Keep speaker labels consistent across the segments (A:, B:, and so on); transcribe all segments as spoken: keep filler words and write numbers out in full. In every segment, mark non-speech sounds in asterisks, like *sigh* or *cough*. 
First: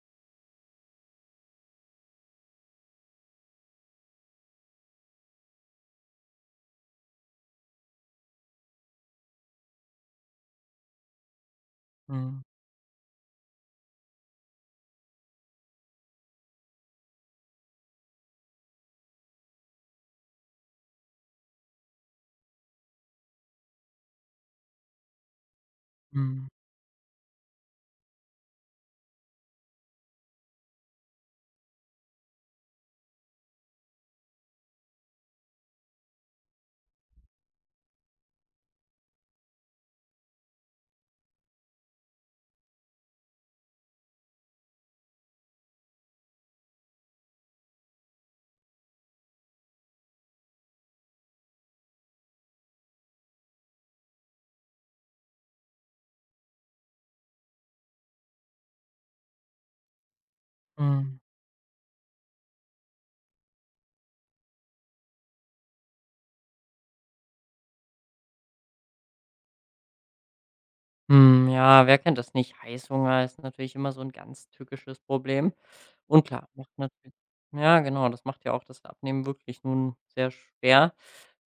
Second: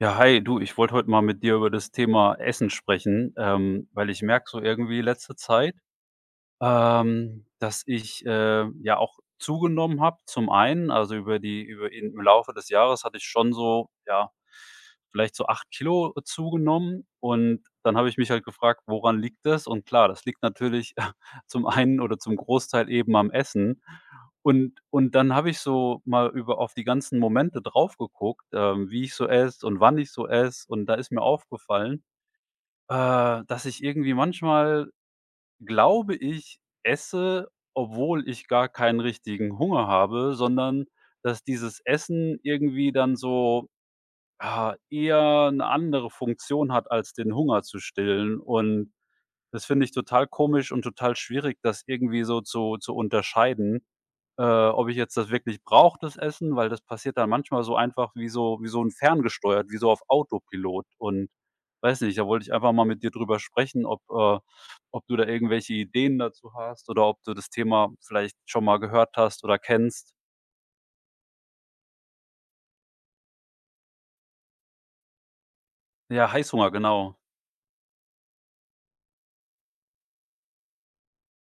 A: Ja, hi, du, ich wollte heute mal mit dir über das Thema Essen sprechen, ähm, weil ich merke so irgendwie letzte Zeit, ähm, dass ich, äh, ja auch zugenommen habe, zum einen, also über die über in im
B: Mhm.
A: Laufe des Jahres hatte ich schon so, ja, vielleicht so acht Kilo zugenommen und dann habe ich mich halt gefragt: „Woran liegt das?“ Und klar, das liegt natürlich *laughs* zum einen oder zum Großteil eben am Essen. Und und dann habe ich so mal
B: Mhm.
A: über auf die ganzen Momente drauf geguckt, ähm, wie ich so esse und wann ich so esse, und da ist mir aufgefallen, äh, dass ich irgendwie manchmal, glaube ich, esse, obwohl ich gar keinen richtigen Hunger habe, sondern dass dieses Essen irgendwie dann so, ah, eher eine andere Funktion hat, als den Hunger zu stillen. Und das finde ich total komisch und total schwierig, das irgendwie so zu zu unterscheiden, äh, ob ich jetzt das wirklich brauche, das Essen, weil das passiert dann manchmal so einfach, wie so wie so ein ferngesteuert, wie so auf Autopilot,
B: Mhm.
A: und weiß nicht, da wollte ich einfach mal mit dir drüber sprechen, ob äh, ob du da irgendwelche Ideen dazu hast oder ob du das Thema vielleicht schon mal gehört hast oder kennst.
B: Hm, ja, wer kennt das nicht? Heißhunger ist natürlich immer so ein ganz tückisches Problem. Und
A: Ja,
B: klar, macht
A: Heißhunger,
B: natürlich
A: genau.
B: ja genau, das macht ja auch das Abnehmen wirklich nun sehr schwer.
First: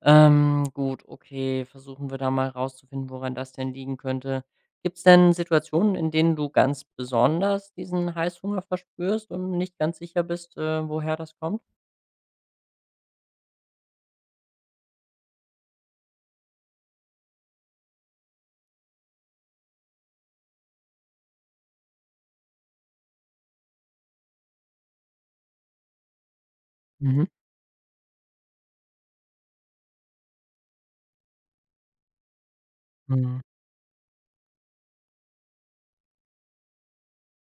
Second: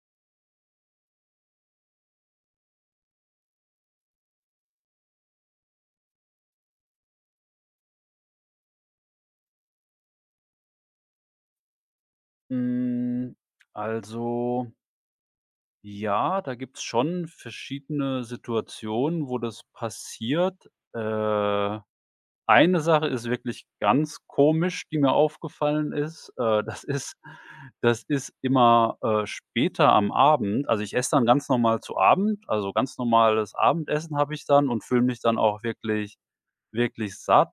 B: Ähm, gut, okay, versuchen wir da mal rauszufinden, woran das denn liegen könnte. Gibt es denn Situationen, in denen du ganz besonders diesen Heißhunger verspürst und nicht ganz sicher bist, äh, woher das kommt?
A: Hm, also, ja, da gibt's schon verschiedene Situationen, wo das passiert. Äh Eine Sache ist wirklich ganz komisch, die mir aufgefallen ist. Äh, das ist,
B: Mhm.
A: das ist immer, äh, später am Abend. Also, ich esse dann ganz normal zu Abend, also, ganz
B: Mhm.
A: normales Abendessen habe ich dann und fülle mich dann auch wirklich wirklich satt,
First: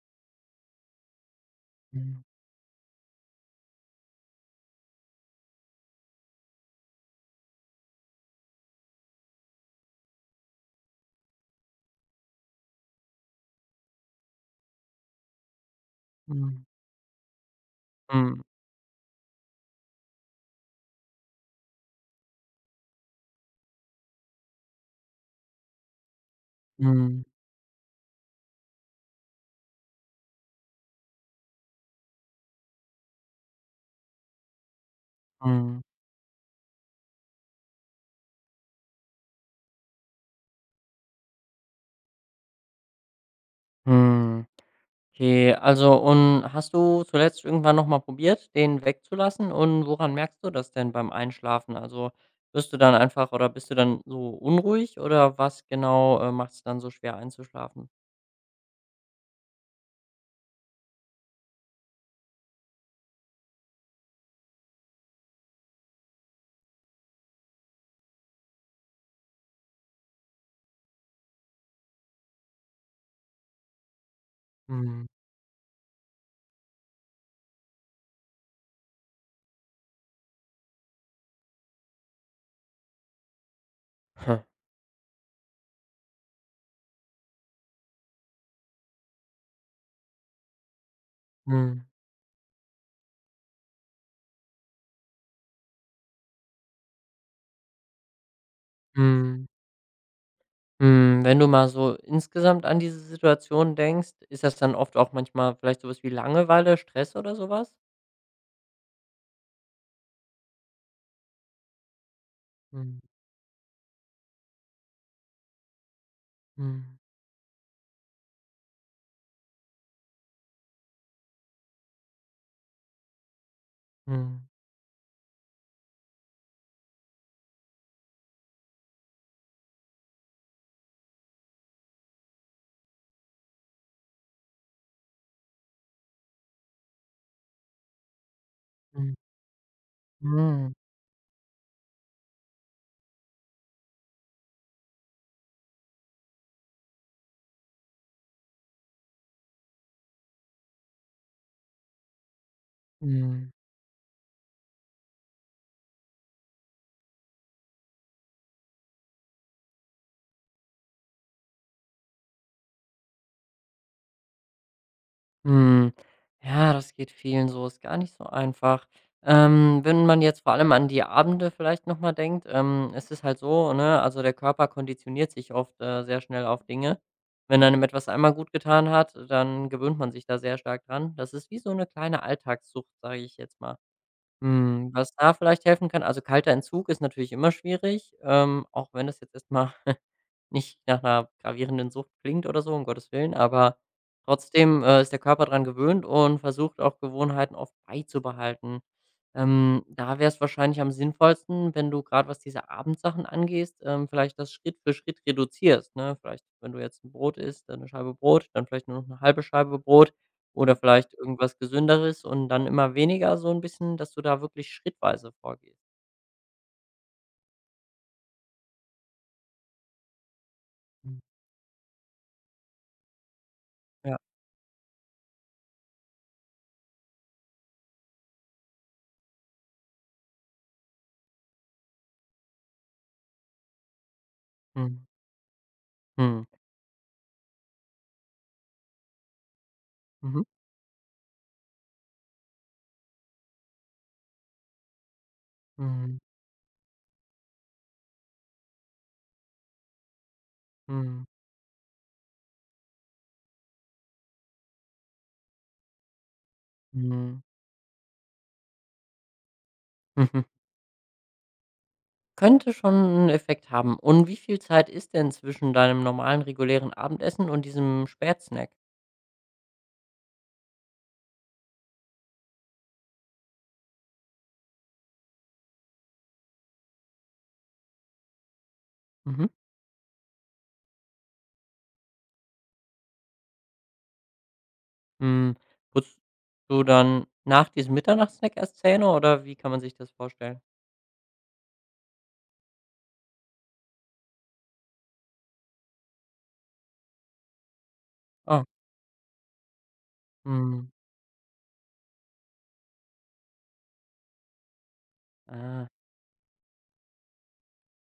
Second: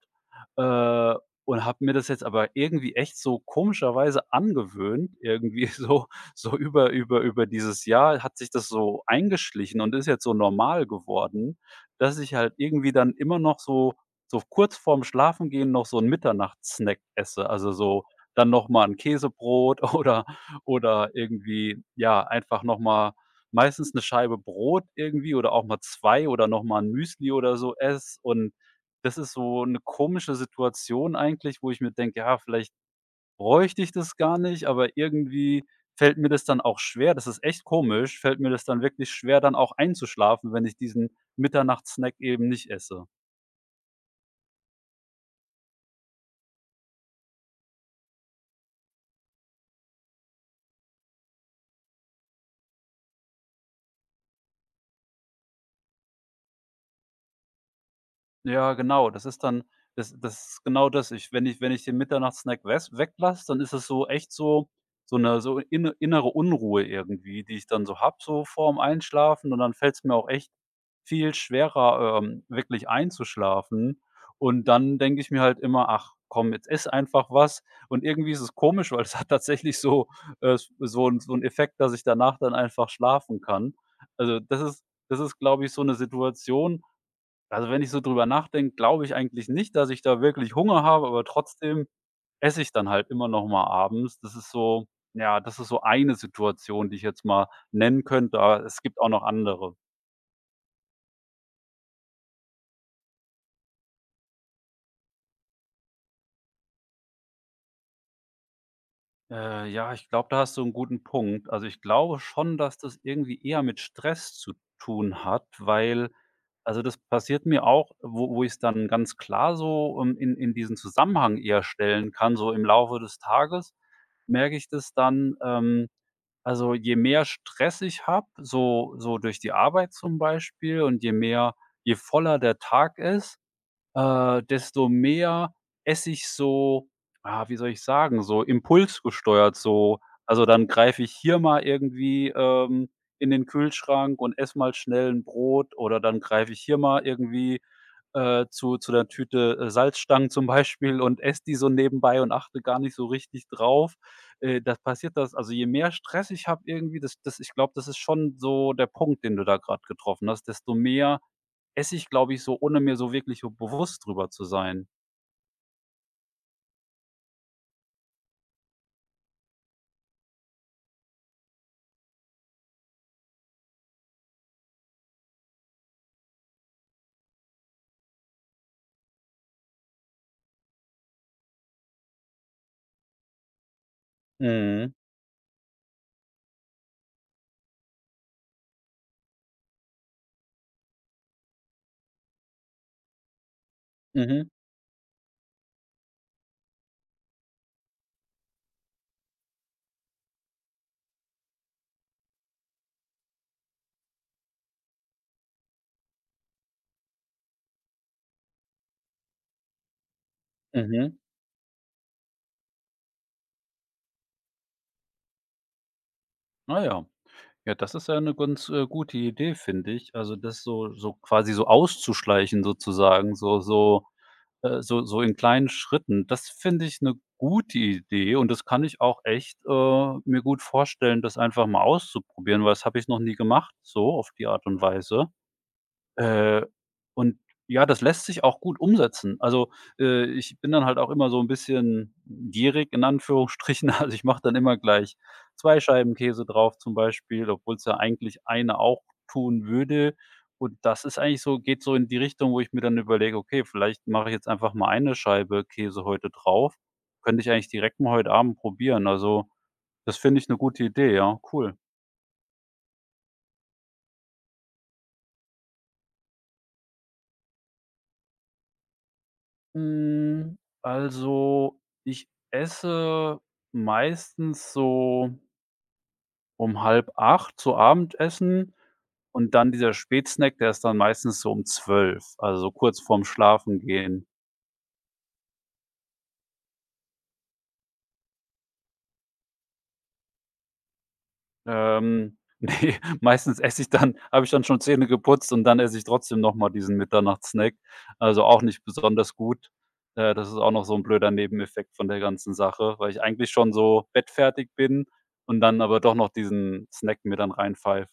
A: äh, und habe mir das
B: Mhm.
A: jetzt aber irgendwie echt so komischerweise angewöhnt, irgendwie *laughs* so so über über über dieses Jahr hat sich das so eingeschlichen und ist jetzt so normal geworden, dass ich halt irgendwie dann immer noch so so kurz vorm Schlafengehen noch so 'n
B: Mhm.
A: Mitternachtssnack esse. Also, so
B: Mhm.
A: dann noch mal 'n Käsebrot *laughs* oder oder irgendwie, ja, einfach noch mal meistens eine Scheibe Brot irgendwie oder auch mal zwei oder noch mal 'n
B: Mhm.
A: Müsli oder so esse, und das ist so eine komische Situation eigentlich, wo ich mir denke: „Ja, vielleicht bräuchte ich das gar nicht“, aber irgendwie
B: Mhm.
A: fällt mir das dann auch schwer, das ist echt komisch, fällt mir das dann wirklich schwer, dann auch einzuschlafen, wenn ich diesen Mitternachtssnack eben nicht esse.
B: Mhm. Okay, also und hast du zuletzt irgendwann noch mal probiert, den wegzulassen? Und woran merkst du das denn beim Einschlafen? Also, wirst du dann einfach oder bist du dann so unruhig oder was genau, äh, macht es dann so schwer einzuschlafen?
A: Ja, genau, das ist dann, das das ist genau das. Ich, wenn ich wenn ich den Mitternachtssnack wes weglasse, dann ist es so echt so so eine so inne innere Unruhe irgendwie, die ich dann so habe, so vorm Einschlafen, und dann fällt es mir auch echt viel schwerer, ähm, wirklich einzuschlafen. Und dann
B: Mhm.
A: denke ich mir halt immer: „Ach komm, jetzt ess einfach was.“ Und irgendwie ist es komisch, weil es hat tatsächlich so äh, so 'n so 'n Effekt, dass ich danach dann einfach schlafen kann. Also, das ist, das ist, glaube ich, so eine Situation, also, wenn ich so drüber nachdenke, glaube ich eigentlich nicht, dass ich da wirklich Hunger habe, aber
B: Mhm.
A: trotzdem esse ich dann halt immer noch mal abends. Das ist so, ja, das ist so eine Situation, die ich jetzt mal nennen könnte, aber es gibt auch noch
B: Mhm.
A: andere.
B: Mhm. Wenn du mal so insgesamt an diese Situation denkst, ist das dann oft auch manchmal vielleicht sowas wie Langeweile, Stress oder sowas? Was?
A: Äh, ja, ich glaube, da hast du einen guten Punkt. Also, ich glaube schon, dass
B: Mhm.
A: das irgendwie eher mit Stress zu tun hat, weil, also,
B: Mhm.
A: das passiert mir auch, wo wo ich's dann ganz klar so, ähm, in in diesen Zusammenhang eher stellen kann. So im Laufe des Tages
B: Mhm.
A: merke ich das dann, ähm also, je mehr Stress ich habe, so so durch die Arbeit zum Beispiel, und je mehr, je voller der Tag ist, äh, desto mehr esse ich so, ah, wie soll ich sagen, so
B: Mhm.
A: impulsgesteuert so. Also, dann
B: Mhm.
A: greife ich hier mal irgendwie, ähm, in den Kühlschrank und esse mal schnell ein Brot, oder dann greife ich hier mal irgendwie, äh, zu zu der Tüte, äh, Salzstangen zum Beispiel, und esse die so nebenbei und achte gar nicht so richtig
B: Mhm.
A: drauf. Äh, das passiert das, also, je mehr Stress ich habe irgendwie, das das ich glaube, das ist schon so der Punkt, den du da gerade getroffen hast, desto mehr esse ich, glaube ich, so, ohne mir so wirklich so bewusst drüber zu sein.
B: Mhm. Ja, das geht vielen so, ist gar nicht so einfach. Ähm, wenn man jetzt vor allem an die Abende vielleicht noch mal denkt, ähm, es ist halt so, ne, also der Körper konditioniert sich oft, äh, sehr schnell auf Dinge. Wenn einem etwas einmal gut getan hat, dann gewöhnt man sich da sehr stark dran. Das ist wie so eine kleine Alltagssucht, sage ich jetzt mal. Mhm.
A: Mhm.
B: Was da vielleicht helfen kann, also kalter Entzug ist natürlich immer schwierig, ähm, auch wenn das jetzt erst mal *laughs* nicht nach einer gravierenden Sucht klingt oder so, um Gottes Willen, aber
A: Mhm.
B: trotzdem, äh, ist der Körper dran gewöhnt und versucht auch Gewohnheiten oft beizubehalten. Ähm, da wäre es wahrscheinlich am sinnvollsten, wenn du gerade was diese Abendsachen angehst, ähm, vielleicht das Schritt für Schritt reduzierst, ne? Vielleicht, wenn du jetzt 'n Brot isst, dann eine Scheibe Brot, dann vielleicht nur noch eine halbe Scheibe Brot oder vielleicht
A: Mhm.
B: irgendwas Gesünderes und dann immer weniger so ein bisschen, dass du da wirklich schrittweise vorgehst.
A: Na ja. Ja, das ist ja eine ganz, äh, gute Idee, finde ich. Also, das so so
B: Mhm.
A: quasi so auszuschleichen sozusagen, so so
B: Ja.
A: äh, so so in kleinen Schritten. Das finde ich eine gute Idee, und das kann ich auch echt, äh, mir gut vorstellen, das einfach mal auszuprobieren, weil das habe ich noch nie gemacht, so auf die Art und
B: Mhm.
A: Weise.
B: Mhm.
A: Äh, und ja, das lässt sich auch gut umsetzen. Also, äh,
B: Mhm.
A: ich bin dann halt auch immer so ein bisschen gierig in Anführungsstrichen. *laughs* Also, ich mache dann immer gleich zwei Scheiben
B: Mhm.
A: Käse drauf zum Beispiel, obwohl es ja eigentlich eine auch tun würde. Und das ist
B: Mhm.
A: eigentlich so, geht so in die Richtung, wo ich mir dann überlege: „Okay, vielleicht mache ich jetzt einfach mal eine Scheibe Käse heute drauf.“ Könnte
B: Mhm.
A: ich eigentlich direkt mal heute Abend probieren. Also, das finde
B: Mhm.
A: ich eine gute Idee, ja, cool.
B: Könnte schon einen Effekt haben. Und wie viel Zeit ist denn zwischen deinem normalen, regulären Abendessen und diesem Spätsnack?
A: Hm, also, ich esse meistens so um halb acht zu Abendessen,
B: Mhm.
A: und dann dieser Spätsnack, der ist dann meistens so um zwölf, also so kurz vorm Schlafengehen.
B: Hm, putzt du dann nach diesem Mitternachtssnack erst Zähne oder wie kann man sich das vorstellen?
A: Ähm, *laughs* ne, meistens esse ich dann, habe ich dann schon Zähne geputzt, und dann esse ich trotzdem noch mal diesen Mitternachtssnack. Also, auch
B: Ah,
A: nicht besonders gut. Äh, das ist auch noch
B: mhm.
A: so ein blöder Nebeneffekt von der ganzen Sache, weil ich eigentlich schon so bettfertig bin und dann
B: Ah,
A: aber doch noch diesen Snack mir dann reinpfeife.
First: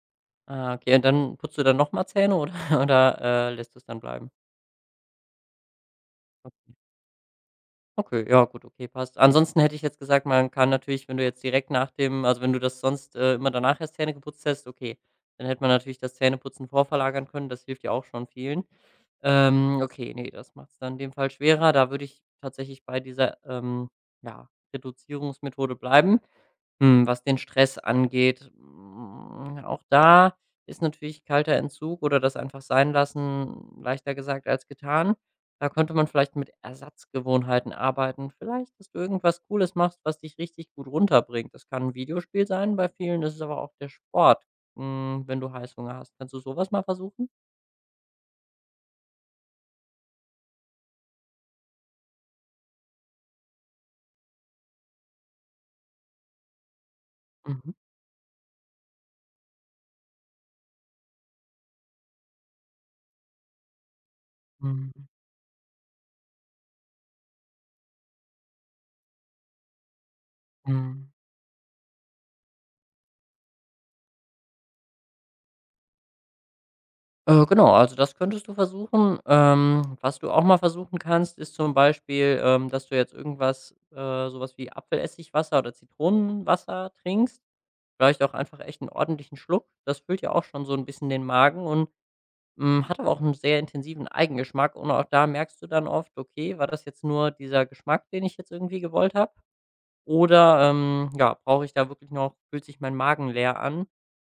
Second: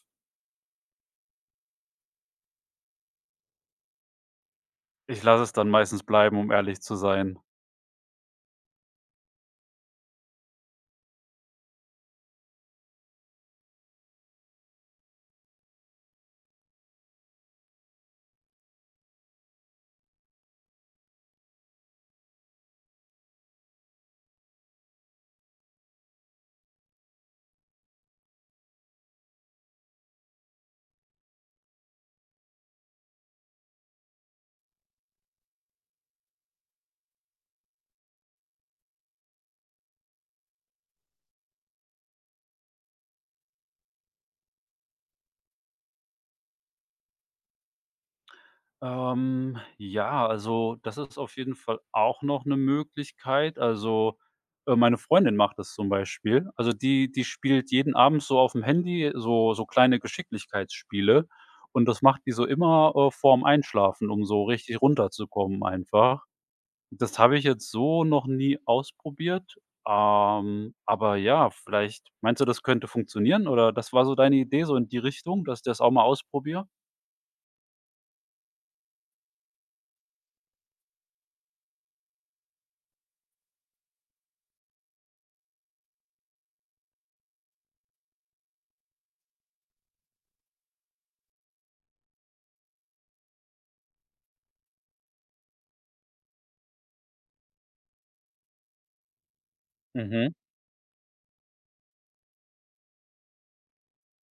B: ah, okay. Und dann putzt du dann noch mal Zähne oder *laughs* oder, äh, lässt du es dann bleiben?
A: Ich lasse es dann meistens bleiben, um
B: Okay.
A: ehrlich zu sein.
B: Okay, ja gut, okay, passt. Ansonsten hätte ich jetzt gesagt, man kann natürlich, wenn du jetzt direkt nach dem, also, wenn du das sonst, äh, immer danach erst Zähne geputzt hättest, okay, dann hätte man natürlich das Zähneputzen vorverlagern können, das hilft ja auch schon vielen. Ähm, okay, nee, das macht es dann in dem Fall schwerer. Da würde ich tatsächlich bei dieser, ähm, ja, Reduzierungsmethode bleiben. Hm, was den Stress angeht, hm, auch da ist natürlich kalter Entzug oder das einfach sein lassen leichter gesagt als getan. Da könnte man vielleicht mit Ersatzgewohnheiten arbeiten. Vielleicht, dass du irgendwas Cooles machst, was dich richtig gut runterbringt. Das kann ein Videospiel sein, bei vielen ist es aber auch der Sport, hm, wenn du Heißhunger hast. Kannst du sowas mal versuchen?
A: Ähm, ja, also, das ist auf jeden Fall auch noch eine Möglichkeit. Also, äh, meine Freundin macht das zum Beispiel. Also, die die spielt
B: Mhm,
A: jeden Abend so auf dem Handy so so kleine Geschicklichkeitsspiele, und das macht die so immer, äh, vorm Einschlafen, um so richtig
B: mhm,
A: runterzukommen einfach. Das habe ich jetzt so noch nie ausprobiert, ähm,
B: mhm.
A: aber ja, vielleicht meinst du, das könnte funktionieren, oder das war so deine Idee so in die Richtung, dass ich das auch mal ausprobiere?
B: Äh, genau, also das könntest du versuchen. Ähm, was du auch mal versuchen kannst, ist zum Beispiel, ähm, dass du jetzt irgendwas, äh, sowas wie Apfelessigwasser oder Zitronenwasser trinkst. Vielleicht auch einfach echt einen ordentlichen Schluck. Das füllt ja auch schon so ein bisschen den Magen und mm, hat aber auch einen sehr intensiven Eigengeschmack. Und auch da merkst du dann oft, okay, war das jetzt nur dieser Geschmack, den ich jetzt irgendwie gewollt habe?
A: Mhm.
B: Oder, ähm, ja, brauche ich da wirklich noch, fühlt sich mein Magen leer an?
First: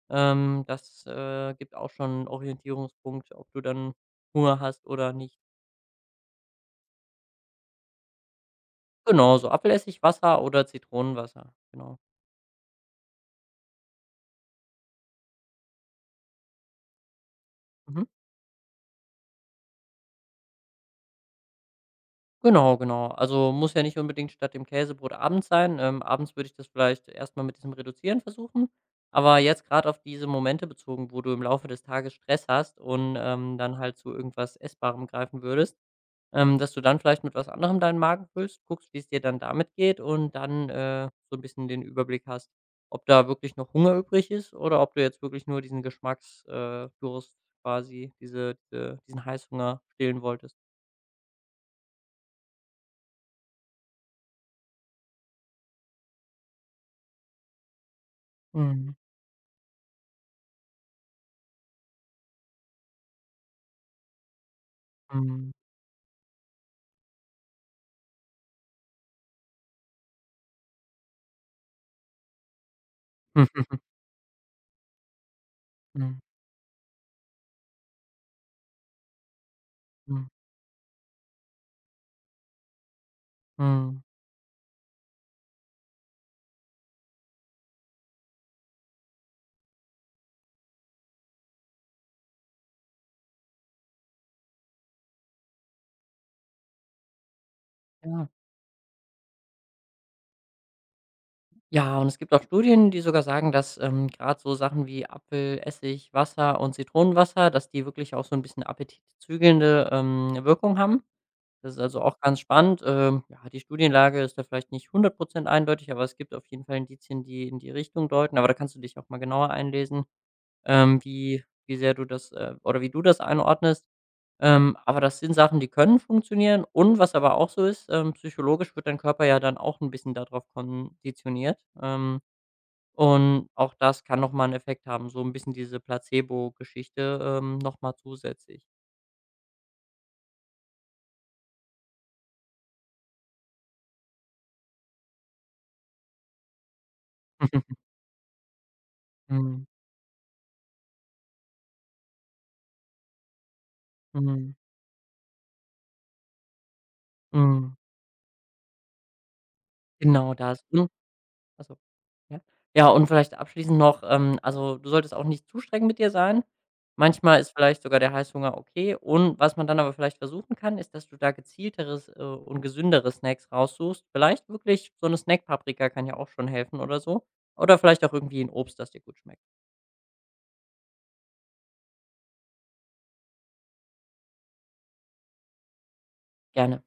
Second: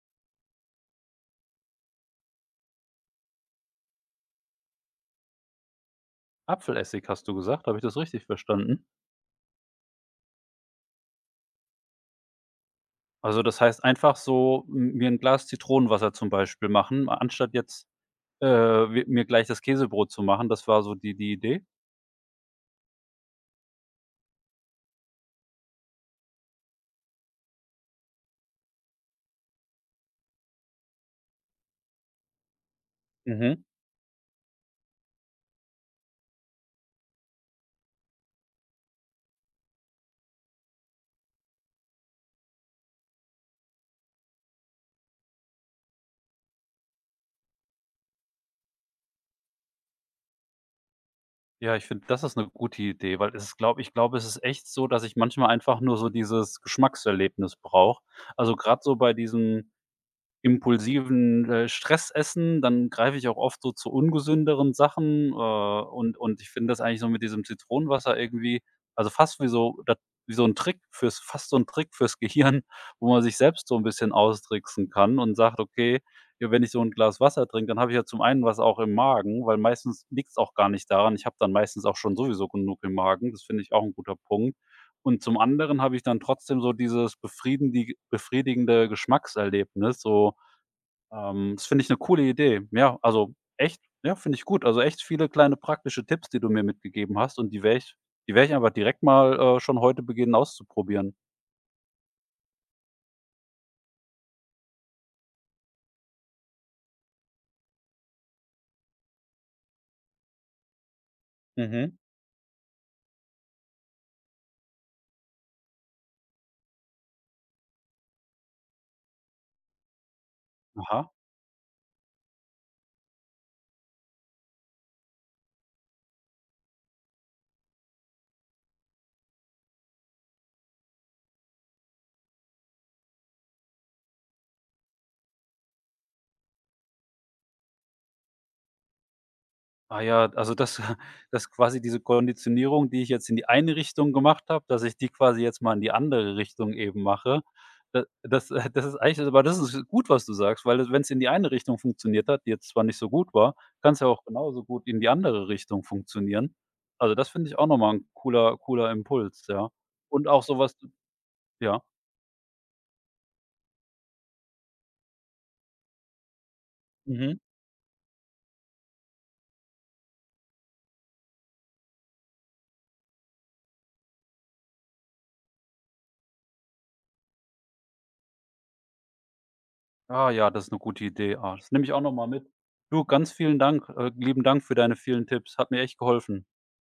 B: Ähm, das, äh, gibt auch schon einen Orientierungspunkt, ob du dann Hunger hast oder nicht.
A: Apfelessig hast du gesagt? Habe ich das richtig verstanden?
B: Genau, so Apfelessig, Wasser oder Zitronenwasser, genau.
A: Also, das heißt einfach so, m mir ein Glas Zitronenwasser zum Beispiel machen, anstatt jetzt,
B: Mhm.
A: äh, wi mir gleich das Käsebrot zu machen. Das war so die die Idee?
B: Genau, genau. Also, muss ja nicht unbedingt statt dem Käsebrot abends sein. Ähm, abends würde ich das vielleicht erst mal mit diesem Reduzieren versuchen. Aber jetzt gerade auf diese Momente bezogen, wo du im Laufe des Tages Stress hast und, ähm,
A: Mhm.
B: dann halt zu irgendwas Essbarem greifen würdest. Ähm, dass du dann vielleicht mit was anderem deinen Magen füllst, guckst, wie es dir dann damit geht und dann, äh, so ein bisschen den Überblick hast, ob da wirklich noch Hunger übrig ist oder ob du jetzt wirklich nur diesen Geschmacksdurst äh, Durst quasi, diese äh, diesen Heißhunger stillen wolltest.
A: Ja, ich finde, das ist eine gute Idee, weil es ist, glaube ich glaube, es ist echt so, dass ich manchmal einfach nur so dieses Geschmackserlebnis brauche. Also, gerade
B: Mhm,
A: so bei diesem impulsiven, äh, Stressessen, dann greife ich auch oft so zu ungesünderen Sachen, äh,
B: mhm.
A: und und ich finde das eigentlich so mit diesem Zitronenwasser irgendwie, also, fast wie so da, wie so ein Trick fürs, fast so ein Trick fürs Gehirn, *laughs* wo man sich selbst so ein
B: *laughs*
A: bisschen austricksen kann und sagt: „Okay,
B: Mhm,
A: ja, wenn ich so ein Glas Wasser trinke, dann habe ich ja zum einen was auch im Magen“, weil meistens
B: mhm,
A: liegt es auch gar nicht daran. Ich habe dann meistens auch schon sowieso genug im Magen. Das finde ich auch ein
B: mhm.
A: guter Punkt. Und zum anderen habe ich dann trotzdem so dieses befrieden die befriedigende Geschmackserlebnis, so, ähm, das finde ich eine coole Idee. Ja, also echt, ja, finde ich gut. Also echt viele kleine praktische Tipps, die du mir mitgegeben hast, und die werde ich
B: Ja.
A: die werde ich einfach direkt mal, äh, schon heute beginnen auszuprobieren.
B: Ja, und es gibt auch Studien, die sogar sagen, dass, ähm, grad so Sachen wie Apfel, Essig, Wasser und Zitronenwasser, dass die wirklich auch so ein bisschen appetitzügelnde, ähm, Wirkung haben. Das ist
A: Mhm.
B: also auch ganz spannend. Ähm, ja, die Studienlage ist da vielleicht nicht hundert Prozent eindeutig, aber es gibt auf jeden Fall Indizien, die in die Richtung deuten. Aber da kannst du dich auch mal genauer einlesen, ähm,
A: Aha.
B: wie wie sehr du das, äh oder wie du das einordnest. Ähm, aber das sind Sachen, die können funktionieren und was aber auch so ist, ähm, psychologisch wird dein Körper ja dann auch ein bisschen darauf konditioniert. Ähm, und auch das kann noch mal 'n Effekt haben, so ein bisschen diese Placebo-Geschichte, ähm, noch mal zusätzlich.
A: Ah ja, also das *laughs* das quasi diese Konditionierung, die ich jetzt in die eine Richtung gemacht habe, dass ich die quasi jetzt mal in die andere Richtung eben mache.
B: *laughs*
A: Da das *laughs* äh, das ist eigentlich,
B: Mhm.
A: aber das
B: Mhm.
A: ist gut, was du sagst, weil wenn es in die eine Richtung funktioniert hat, die jetzt zwar nicht so gut war, kann es ja auch
B: Mhm.
A: genauso gut in die andere Richtung funktionieren. Also, das finde ich auch
B: Mhm.
A: noch mal 'n cooler cooler Impuls, ja. Und
B: Genau
A: auch so
B: das.
A: was,
B: Ach so,
A: ja.
B: ja. Ja, und vielleicht abschließend noch, ähm, also, du solltest auch nicht zu streng mit dir sein.
A: Mhm.
B: Manchmal ist vielleicht sogar der Heißhunger okay. Und was man dann aber vielleicht versuchen kann, ist, dass du da gezielteres, äh, und gesündere Snacks raussuchst. Vielleicht wirklich so eine Snackpaprika kann ja auch schon helfen oder so. Oder vielleicht auch irgendwie ein Obst, das dir gut schmeckt.
A: Ah ja, das ist eine gute Idee. Ah, das nehme ich auch noch mal mit. Du, ganz vielen Dank, äh, lieben Dank für deine vielen Tipps. Hat mir echt geholfen.
B: Gerne.